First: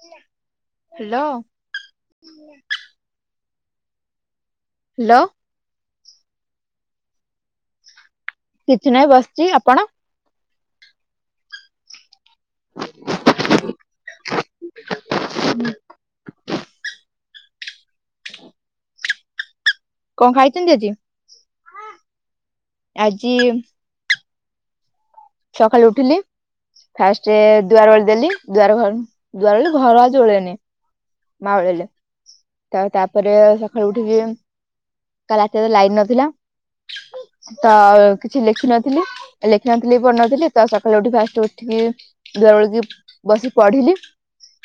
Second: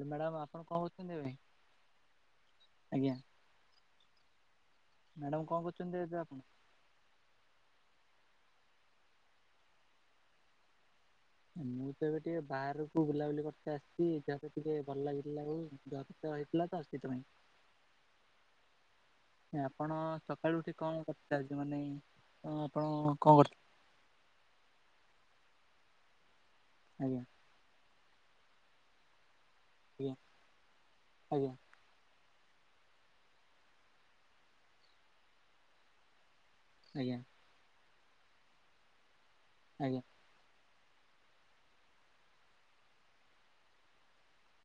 Madam ଆପଣ କଣ କରୁଛନ୍ତି ହ୍ୟାଲୋ। ଏବେ ଆଜ୍ଞା ହ୍ୟାଲୋ ମ୍ୟାଡ଼ାମ କଣ କରୁଛନ୍ତି ଏବେ ଆପଣ? କିଛି ନାହିଁ ବସିଛି ଆପଣ? ମୁ ତ ଏବେ ଟିକେ ବାହାରକୁ ବୁଲାବୁଲି କରିତେ ଆସିଛି ଯହା ଟିକେ ଭଲ ଲାଗିଥିଲା [unintelligible] ହେଇଥିଲା ତ ସେଥିପାଇଁ। ଆପଣ କଣ ସକାଳୁ ଖାଇଛନ୍ତି ଉଠିକି ଆଜି? କଣ କରିଥାନ୍ତି। ମାନେ ଆପଣ ଆଜି କଣ କରି ସକାଳୁ ଉଠିଲି ଆଜ୍ଞା ଫାଷ୍ଟ ଦୁଆର [unintelligible] ଦେଲି ଦୁଆର ଘ ଦୁଆର ଘର ଆଜି ଓଳେଇନି ଆଜ୍ଞା ବାଓଳେଇଲେ। ତ ତାପରେ ସକାଳୁ ଉଠିକି, କାଲି ରାତିରେ ତ ଲାଇନ ନଥିଲା। ଆଜ୍ଞା। ତ କିଛି ଲେଖିନଥିଲି ଲେଖିନଥିଲି ଆଜ୍ଞା ପଢ଼ିନଥିଲି ତ ସକାଳେ ଉଠି ଫାଷ୍ଟ ଉଠିକି ଦଳିକି ବସି ପଢିଲି।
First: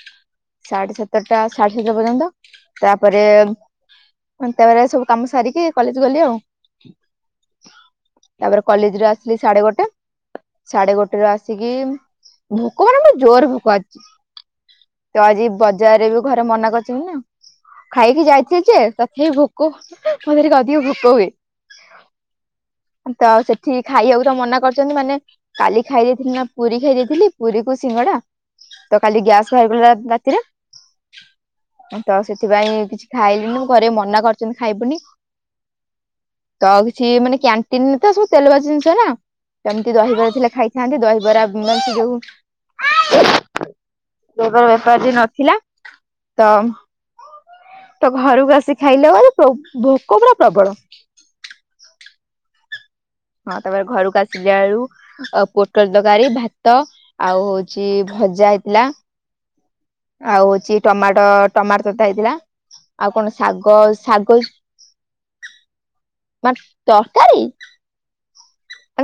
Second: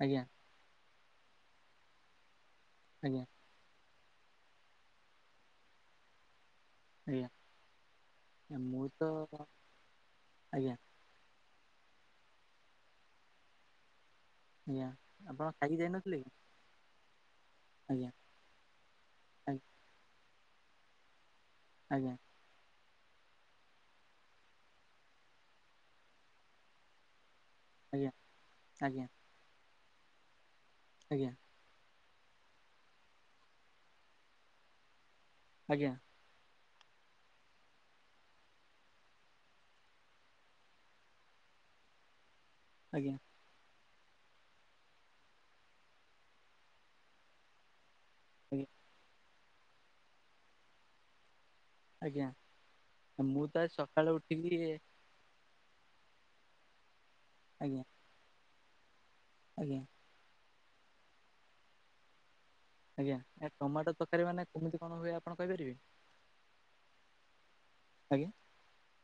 ଆଜ୍ଞା। ସାଢେ ସାତଟା ସାଢେ ସାତଟା ପର୍ଯ୍ୟନ୍ତ। ତାପରେ ଆଜ୍ଞା ତାପରେ ସବୁ କାମ ସାରିକି କଲେଜ ଗଲି ଆଉ। ଆଜ୍ଞା ଆଜ୍ଞା ତାପରେ ମୁଁ କଲେଜ ତ ରୁ ଆସିଲି ସାଢେ ଗୋଟେ। ଆଜ୍ଞା ସାଢେ ଗୋଟେ ରେ ଆସ ଆସିକି ଭୋକ ମାନେ ଗୋଟେ ଜୋର ଭୋକ ଆଜି ଆଜ୍ଞା ଆପଣ ଖାଇ ଜରେ ବି ଘରେ ମନା କରିଛନ୍ତି ନା, ଆଜ୍ଞା ଖାଇକି ଯାଇଥିଲି ଯେ ହେ ଆଜ୍ଞା ଭୋକ ମତେ ଟିକେ ଅଧିକ ଭୋକ ହୁଏ। ଆଜ୍ଞା। ତ ଆଉ ସେଠି ଖାଇବାକୁ ତ ମନା କରିଛନ୍ତି ମାନେ କାଲି ଖାଇ ଦେଇଥିଲି ନା, ପୁରୀ ଖାଇ ଦେଇଥିଲି ପୁରୀ କୁ ଆଜ୍ଞା ସିଙ୍ଗଡା ତ ଆଜ୍ଞା କାଲି ଗ୍ୟାସ୍ ବାହାରିପଡ଼ିଲା ରା ରାତିରେ। ଆଜ୍ଞା। ତ ସେଥିପାଇଁ କିଛି ଖାଇଲିନି, ଘରେ ମନା କରିଛନ୍ତି ଖାଇବୁନି। ଆଜ୍ଞା। ତ କିଛି ମାନେ କ୍ୟାଣ୍ଟିନ ରେ ତ ସବୁ ତେଲଭାଜି ଜିନିଷ ନା। ସେମିତି ଦହିବରା ଥିଲେ ଖାଇଥାନ୍ତି। ଦହିବରା ମାନ ସେ ଯୋଉ ଆଜ୍ଞା। ବେପାର ବାଣ୍ଟ ଆଜି ନଥିଲା ତ ତ ଘରକୁ ଆସି ଖାଇଲା ବେଳେ ଭୋ ଭୋକ ପୂରା ପ୍ରବଳ। ଆଜ୍ଞା ମୁଁ ତ ଆଜି ସକାଳେ ଉଠିକି ଅ ପୋଟଳ ତରକାରୀ ଭାତ ଆଉ ଆଜ୍ଞା ହଉଛି ଭଜା ହେଇଥିଲା। ଆଜ୍ଞା। ଆଉ ହଉଛି ଟମାଟୋ ଟମାଟ ତତା ହେଇଥିଲା। ଆଉ ଆଜ୍ଞା କଣ ଆ ଶାଗ ଟମାଟୋ ଶାଗ ତରକାରୀ ମାନେ କେମିତି କଣ ହୁଏ ଆପଣ କହିପାରିବେ? ମ ତରକାରୀ ଆଜ୍ଞା।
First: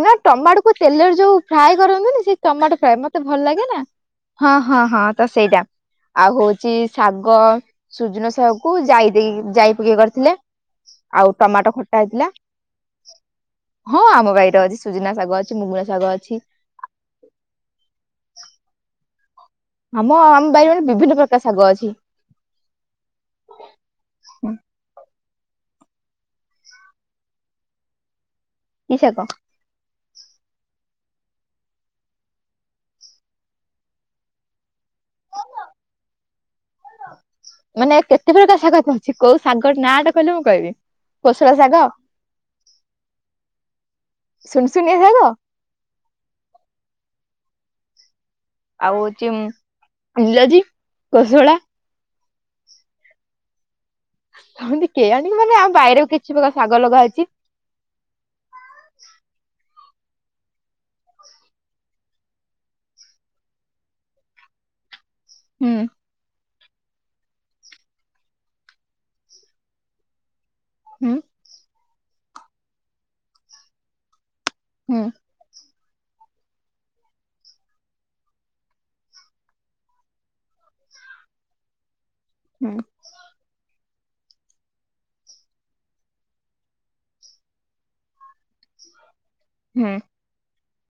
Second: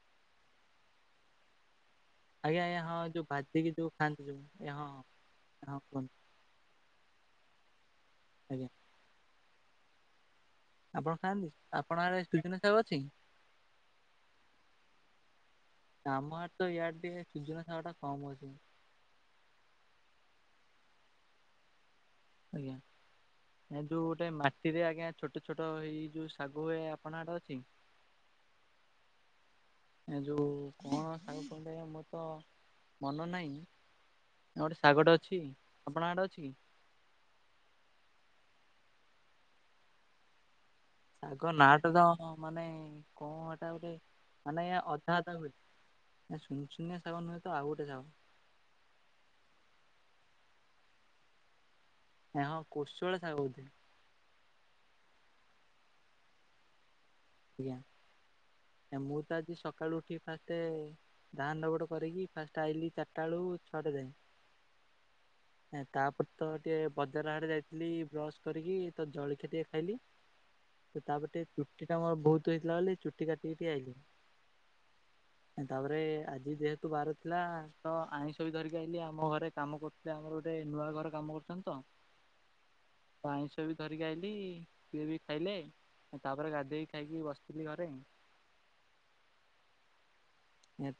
ନା ଟମାଟୋକୁ ତେଲରେ ଯୋଉ ଫ୍ରାଏ କରନ୍ତିନି, ସେଇ ଆଜ୍ଞା ଟମାଟୋ ଆଜ୍ଞା ହଁ ଫ୍ରାଏ ଯୋଉ ମତେ ଭଲ ଲାଗେ ଭାଜିକି ନା। ଯୋଉ ଖାଆନ୍ତି ଯୋଉ ହଁ ଆଜ୍ଞା ହଁ ହଁ ତ ସେଇଟା। ହଁ, କୁହନ୍ତୁ ଆଉ ହଉଛି ଶାଗ, ସୁଜନ ଶାଗ ଆଜ୍ଞା। କୁ ଯାଇ ଦେଇ ଯାଇ ପକେଇ କରିଥିଲେ। ଆପଣ ଆଉ ଖାଆନ୍ତି ଟମାଟୋ ଆପଣ ଖଟା ଆଡେ ହେଇଥିଲା ସୁଜୁନା ଶାଗ ଅଛି? ହଁ ଆମ ବାଇ ଆଜି ସୁଜନା ଶାଗ ଅଛି ମୁଗୁନା ଶାଗ ଆମ ଅଛି। ଆଡେ ତ ୟାଡେ ଟିକେ ସୁଜୁନା ଶାଗଟା କମ ଅଛି। ଆମ ଆମ ବାଇରେ ବିଭିନ୍ନ ପ୍ରକାର ଶାଗ ଅଛି। ଆଜ୍ଞା। ଏ ଯୋଉ ଗୋଟେ ମାଟି ରେ ଆଜ୍ଞା ଛୋଟ ଛୋଟ ଏଇ ଯୋଉ ଶାଗ ହୁଏ ଆପଣ ଆଡେ ଅଛି? କି ଶାଗ? ଏ ଯୋଉ କଣ ଶାଗ ଟା ମୋର ତ ମନ ନାହିଁ। ଆଉ ଗୋଟେ ଶାଗଟେ ଅଛି ଆପଣଙ୍କ ଆଡେ ଅଛି କି? ମାନେ କେତେ ପ୍ରକାର ଶାଗ ତ ଅଛି କୋଉ ସାଗର ନାଁଟା କହିଲେ ମୁଁ କହିବି। ଶାଗ ନାଟା ତ ମାନେ କଣ ହେଟା ଗୋଟେ ମାନେ ସୁନସୁନିଆ ଶାଗ ଅଧା ଅଧା ହୁଏ ଆ ସୁନ ଶୁନିଆ ସାଗ ନୁହେଁ ତ ଆଉ ଗୋଟେ ସାଗ। ଆଉ ହଉଛି ନିଲଜି କୋସଳା। ହଁ କୋଶୋଳା ଶାଗ ବୋଧେ। ସେମିତି କେଏଇଆଣି ମାନେ ଆମ ବାାଇରେ କିଛି ପ୍ରକାର ଶାଗ ଲଗା ହେଇଛି। ଆଜ୍ଞା ମୁଁ ତ ଆଜି ସକାଳୁ ଉଠି ଫାଷ୍ଟେ ଧାନ ଧାପଡ କରିକି ଫାଷ୍ଟ ଆଇଲିି ଚାରିଟା ବେୁଳୁ ଛଅଟା ଯାଏ। [inaudible] ଏଁ ତାପରେ ତ ଟିକେ ବଜାର ଆଡେ ଯାଇଥିଲି ବ୍ରଶ କରିକି ତ ଜଳିଖିଆ ଟିକେ ଖାଇଲି ହୁଁ ତାପଟେ ଚୁଟି ଟା ମୋର ବହୁତ ହେଇଥିଲା ବୋଲି ଚୁଟି ଟା କାଟିିକି ଆଇଲି। ହୁଁ। ତାପରେ ଆଜି ଯେହେତୁ ବାର ଥିଲା ତ ଆଇଁଷ ବି ଧରିକି ଆଇିଲି ଆମ ଘରେ କାମ କରୁ ସେ ଆମର ଗୋଟେ ନୂଆ ଘର କାମ କରୁଛନ୍ତି ତ ହୁଁ। ଆଇଁଷ ବି ଧରିକି ଆଇଲି ସିଏ ବି ଖାଇଲେ ତାପରେ ଗାଧେଇକି ଖାଇକି ବସିଥିଲି ଘରେ। ହୁଁ।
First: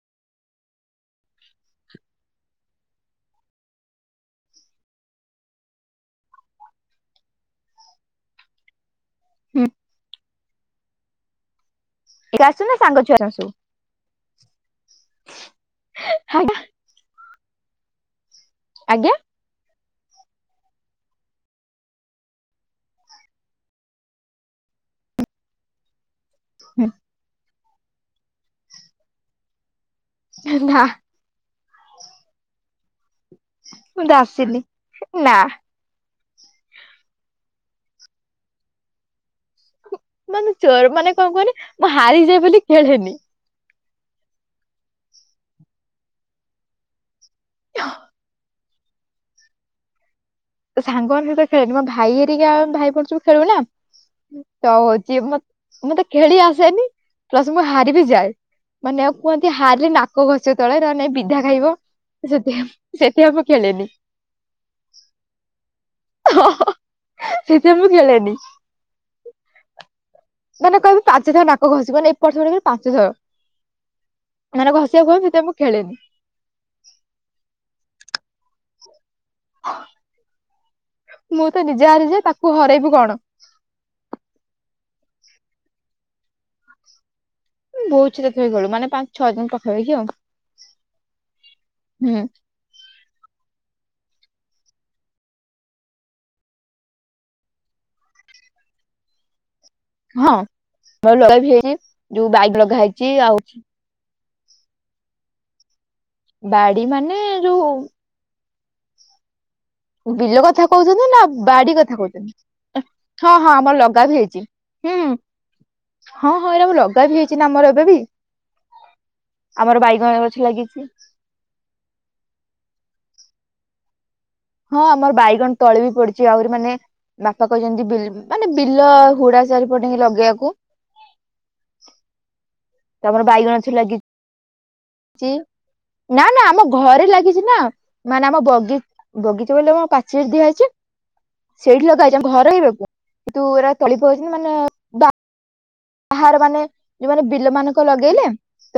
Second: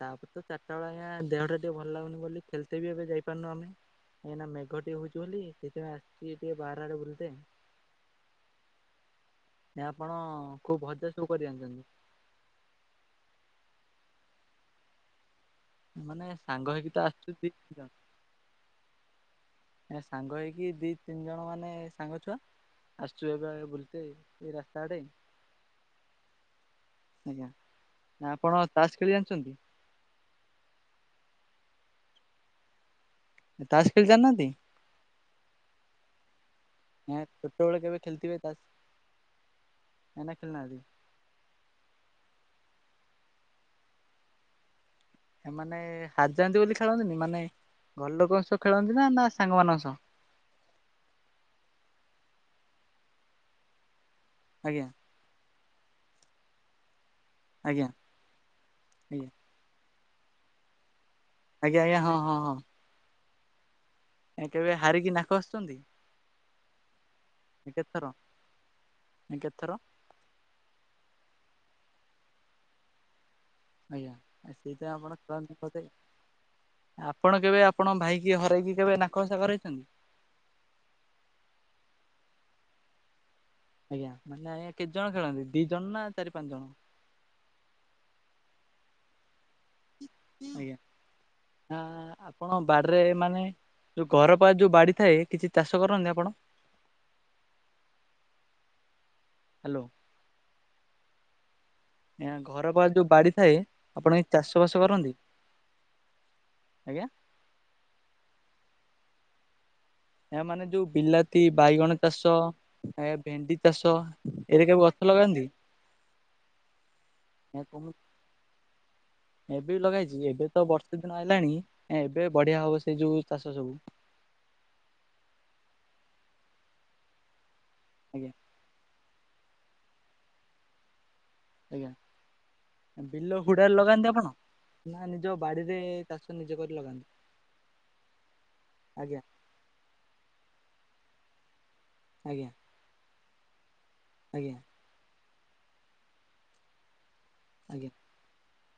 ତାପରେ ତ ଚାରିଟା ବେଳିଆ ଦେହଟା ଟିକେ ଭଲ ଲାଗୁନି ବୋଲି ଖେଳ୍ତେ ବି ଏବେ ଯାଇପାରୁନୁ ଆମେ। ଏାଇଁ ନା ମେଘ ଟିକେ ହଉଛି ବୋଲି ସେଥିପାଇଁ ଆସିଛି ଟିକେ ବାହାର ଆଡେ ବୁଲତେ୍। [inaudible] ଆପଣ କୋଉ ବଜା ସବୁ କରି ଆଣିଛନ୍ତି? ଏକା ଆସିଛୁନା ସାଙ୍ଗ ଛୁଆରା ଆସିଚନ୍ତି? ମାନେ ଆଜ୍ଞା ସାଙ୍ଗ ହେଇକି ତ ଆସୁଛନ୍ତି କିରଣ ଆଜ୍ଞା। ଏ ସାଙ୍ଗ ହେଇକି ଦି ତିନି ଜଣ ମାନେ ସାଙ୍ଗ ଛୁଆ। ଆସୁଚୁ ଏବେ ଆଏ ବୁଲତେ୍ ଏ ରାସ୍ତା ଆଡେ। [inaudible] ଆଜ୍ଞା ନା ଆପଣ ତାସ ଖେଳି ଜାଣିଚକି? ଏ ନା। ତାସ୍ ମୁଁ ଖେଳି ତେ ଜାଣିନାହାନ୍ତି? ଆସିନି ନା। ହେଁ କେତେବେଳେ କେବେ ଖେଳିଥିବେ ତାସ୍? ନା ନା ମାନେ ଖେଳିନାହାନ୍ତି ଚୋର ମାନେ କଣ କୁହନି ମୁଁ ହାରିଯାଏ ବୋଲି ଖେଳେନି। ଏମାନେ ହାରିଯାନ୍ତି୍ ବୋଲି ଖେଳନ୍ତିନି ମାନେ ଘର ଲୋକଙ୍କ ସହ ଖେଳନ୍ତି ନା ନା ସାଙ୍ଗମାନଙ୍କ ସହ? ସାଙ୍ଗ ମାନଙ୍କ ସହିତ ଖେଳେନି ମୋ ଭାଇ ହେରିକା ଭାଇ ଭଉଣୀ ସବୁ ଖେଳୁନା ତ ଆଜ୍ଞା ହଉଛି ମତେ ମୁଁ ତ ଖେଳି ଆସେନି ପ୍ଲସ ମୁଁ ଆଜ୍ଞା। ହାରିିବି ଯାଏ ମାନେ ଆଉ କୁହନ୍ତି ସେ ହାରିଲେ ନାକ ଘସିବ ତଳେ ତା ନାଇଁ ତ ବିଧା ଖାଇବ ଆଜ୍ଞା ଆଜ୍ଞା ହଁ ହଁ ସେଥିପାଇଁ ହଁ ମୁଁ ସେଥିପାଇଁ ମୁଁ ଖେଳେନି। କେବେ ହାରିକି ନାକ ଘସିଛନ୍ତି? ହଁ ହଁ ସେଥିପାଇଁ ମୁଁ ଖେଳେନି। ଏମିତି କେତେ ଥର? ମାନେ କହିବେ ପାଞ୍ଚ ଥର ନାକ ଘସିଵ ନେଇ ମାନେ ଏପଟ ସେପଟ କରି ପାଞ୍ଚ ଥର। ଆଜ୍ଞା ଆ ମାନେ ସେଇଥିପାଇଁ ଘଷିବାକୁ ଆପଣ କହିବେ ସେଥିପାଇଁ ମୁଁ [unintelligible] ଖେଳେନି। ଆପଣ କେବେ ଆପଣ ଭାଇକି ହରେଇକି, କେବେ ନାକ ଘସା କରେଇଛନ୍ତି? ମୁଁ ତ ନିଜେ ହାରିଯାଏ, ତାକୁ ହରେଇବି କଣ। ଆଜ୍ଞା ମାନେ ଆଜ୍ଞା କେତେ ଜଣ ଖେଳନ୍ତି, ଦି ଜଣ ନା ଚାରି ପାଞ୍ଚ ଜଣ? ବୋହୂ ଚୋରି ଖେଳ ଖେଳୁ, ମାନେ ପାଞ୍ଚ ଛଅ ଜଣ ପଖାପାଖି ଆଉ ଆଜ୍ଞା ହୁଁ। ବାଡ଼ିରେ ମାନେ ଯୋଉ ଘର ପାଖେ ଯୋଉ ବାଡ଼ି ଥାଏ, କିଛି ଚାଷ କରନ୍ତି ଆପଣ? ହ୍ୟାଲୋ ହଁ ମୋର ଲଗା ବି ହେଇଛି ଯୋଉ ଆ ବାଇକ ଘର ଲଗା ପାଖେ ହେଇଛି ଯୋଉ ବାଡି ଆଉ ଥାଏ ଆପଣ କିଛି ଚାଷବାସ କରନ୍ତି? ବାଡି ଆଜ୍ଞା ମାନେ ଯୋଉ ବିଲ ଏ ମାନେ କଥା ଯୋଉ କହୁଛନ୍ତି ନା ବିଲାତି, ବାଡି କଥା ବାଇଗଣ କହୁଛନ୍ତି? ଚାଷ, ଏ ହଁ ହଁ ଭେଣ୍ଡି ଆମର ଚାଷ ଲଗା ବି ହେଇଛି। ଏ ସବୁ ହୁଁ ଗଛ ଲଗାନ୍ତି? ହଁ- ହଁ ଏଇରା ବି ଲଗା ବି ହେଇଛି ନା ଆମର ଏବେ ବି। ଏବେ ବି ଆମର ଲଗା ବାଇଗଣ ହେଇଚି, ଗଛ ଏବେ ତ ଲାଗିଛି। ବର୍ଷେ ଦିନ ଆଇଲାଣି, ଏବେ ବଢିଆ ହବ ସେ ଯୋଉ ଚାଷ ସବୁ। ହଁ ଆମର ବାଇଗଣ ତଳେ ବି ପଡିଛି ଆହୁରି ମାନେ, ବାପା କହିଛନ୍ତିି ବିଲ୍ ଆଜ୍ଞା ମାନେ ବିଲ ହୁଡା ଚାରିପଟେ ହିଁ ଲଗେଇଆକୁ। ଆଜ୍ଞା। ତ ଆମର ବିଲ ବାଇଗଣ ଗଛ ହୁଡାରେ ଲାଗି ଲଗାନ୍ତି ଆପଣ? ନା ନିଜ ଚି ବାଡିରେ ଚାଷ ନା- ନା ନିଜେ ଆମ କରି ଲଗାନ୍ତି ଘରେ ଲାଗିଛି ନା, ମାନେ ଆମ ବଗି ଆଜ୍ଞା ବଗିଚା ବୋଇଲେ ପାଚିରି ଦିଆହେଇଛି, ସେଇଠି ଲଗା ହେଇଛି ଆମ ଆଜ୍ଞା ଘର [unintelligible] କିନ୍ତୁ ଏରା ତଳି ପକେଇଛନ୍ତି ମାନେ ଆଜ୍ଞା ବାହାର ମାନେ ଯୋଉ ମାନେ ବିଲ ମାନଙ୍କ ଆଜ୍ଞା ଲଗେଇଲେ,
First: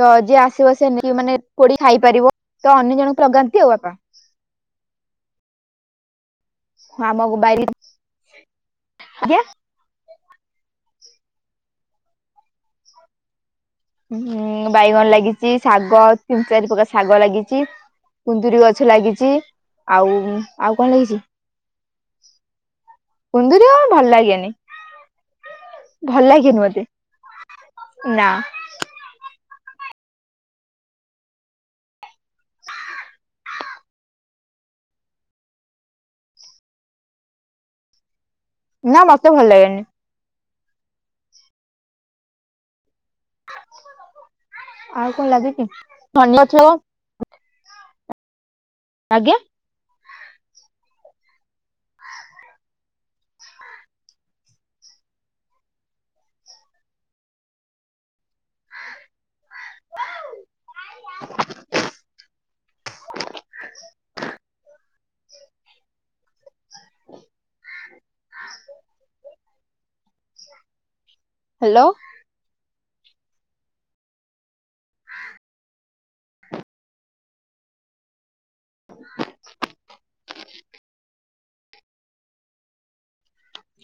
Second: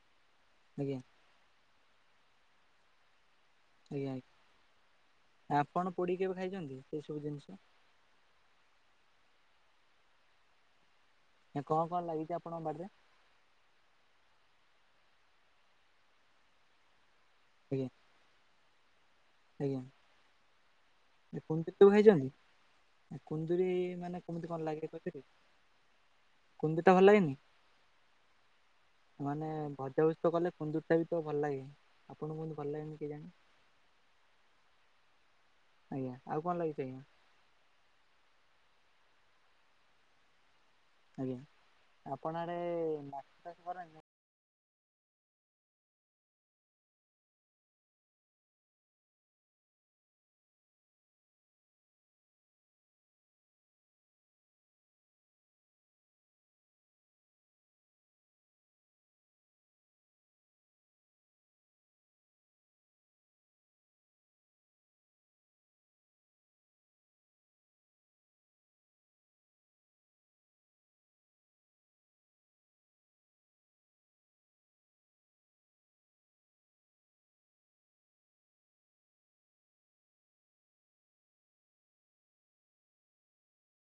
ତ ଯିଏ ଆସିବ ସେ ଆଜ୍ଞା ଆଜ୍ଞା ନେଇ ମାନେ ପୋଡ଼ି ଖାଇପାରିବ, ତ ଅନ୍ୟ ଜଣଙ୍କୁ ଲଗାନ୍ତି ଆଉ। ବାପା ଆଜ୍ଞା ଆପଣ ପୋଡି କି କେବେ ଖାଇଛନ୍ତି, ସେ ଆମ ସବୁ ଜିନିଷ? ବାରି ଆଜ୍ଞା। ଏ କଣ କଣ ଲାଗିଛି ଆପଣଙ୍କ ବାଡିରେ? ଉଁ ବାଇଗଣ ଲାଗିଛି, ଶାଗ ଆଉ ତିନି ଚାରି ପ୍ରକାର ଶାଗ ଲାଗିଛି। ଆଜ୍ଞା କୁନ୍ଦୁରି ଗଛ ଲାଗିଚି, ଆଜ୍ଞା ଆଉ ଆଉ କଣ ଲାଗିଚି ଏ କୁନ୍ଦୁରି କେବେ ଖାଇଛନ୍ତି, କୁନ୍ଦୁରି ଆଉ ଭଲ ମାନେ ଲାଗେନି କେମିତି କଣ ଲାଗେ କହି ପାରିବେ? ଭଲ ଲାଗେନି ମତେ ନା। ମାନେ ଭଜାଭଜି ତ କଲେ କୁନ୍ଦୁରିଟା ବି ତ ଭଲ ଲାଗେ, ଆପଣଙ୍କୁୁ କେମିତି ଭଲ ଲାଗେନି କେଜାଣି? ଆଜ୍ଞ ଆଉ କଣ ଲାଗଛି ଆଜ୍ଞା? ନା ମତେ ଭଲ ଲାଗେନି। ଆଜ୍ଞା ଆପଣ ଆଡ଼େ [unintelligible] ଆଉ କଣ ଲାଗିଚି? [unintelligible] ଆଜ୍ଞା। ଆ ହାଲୋ।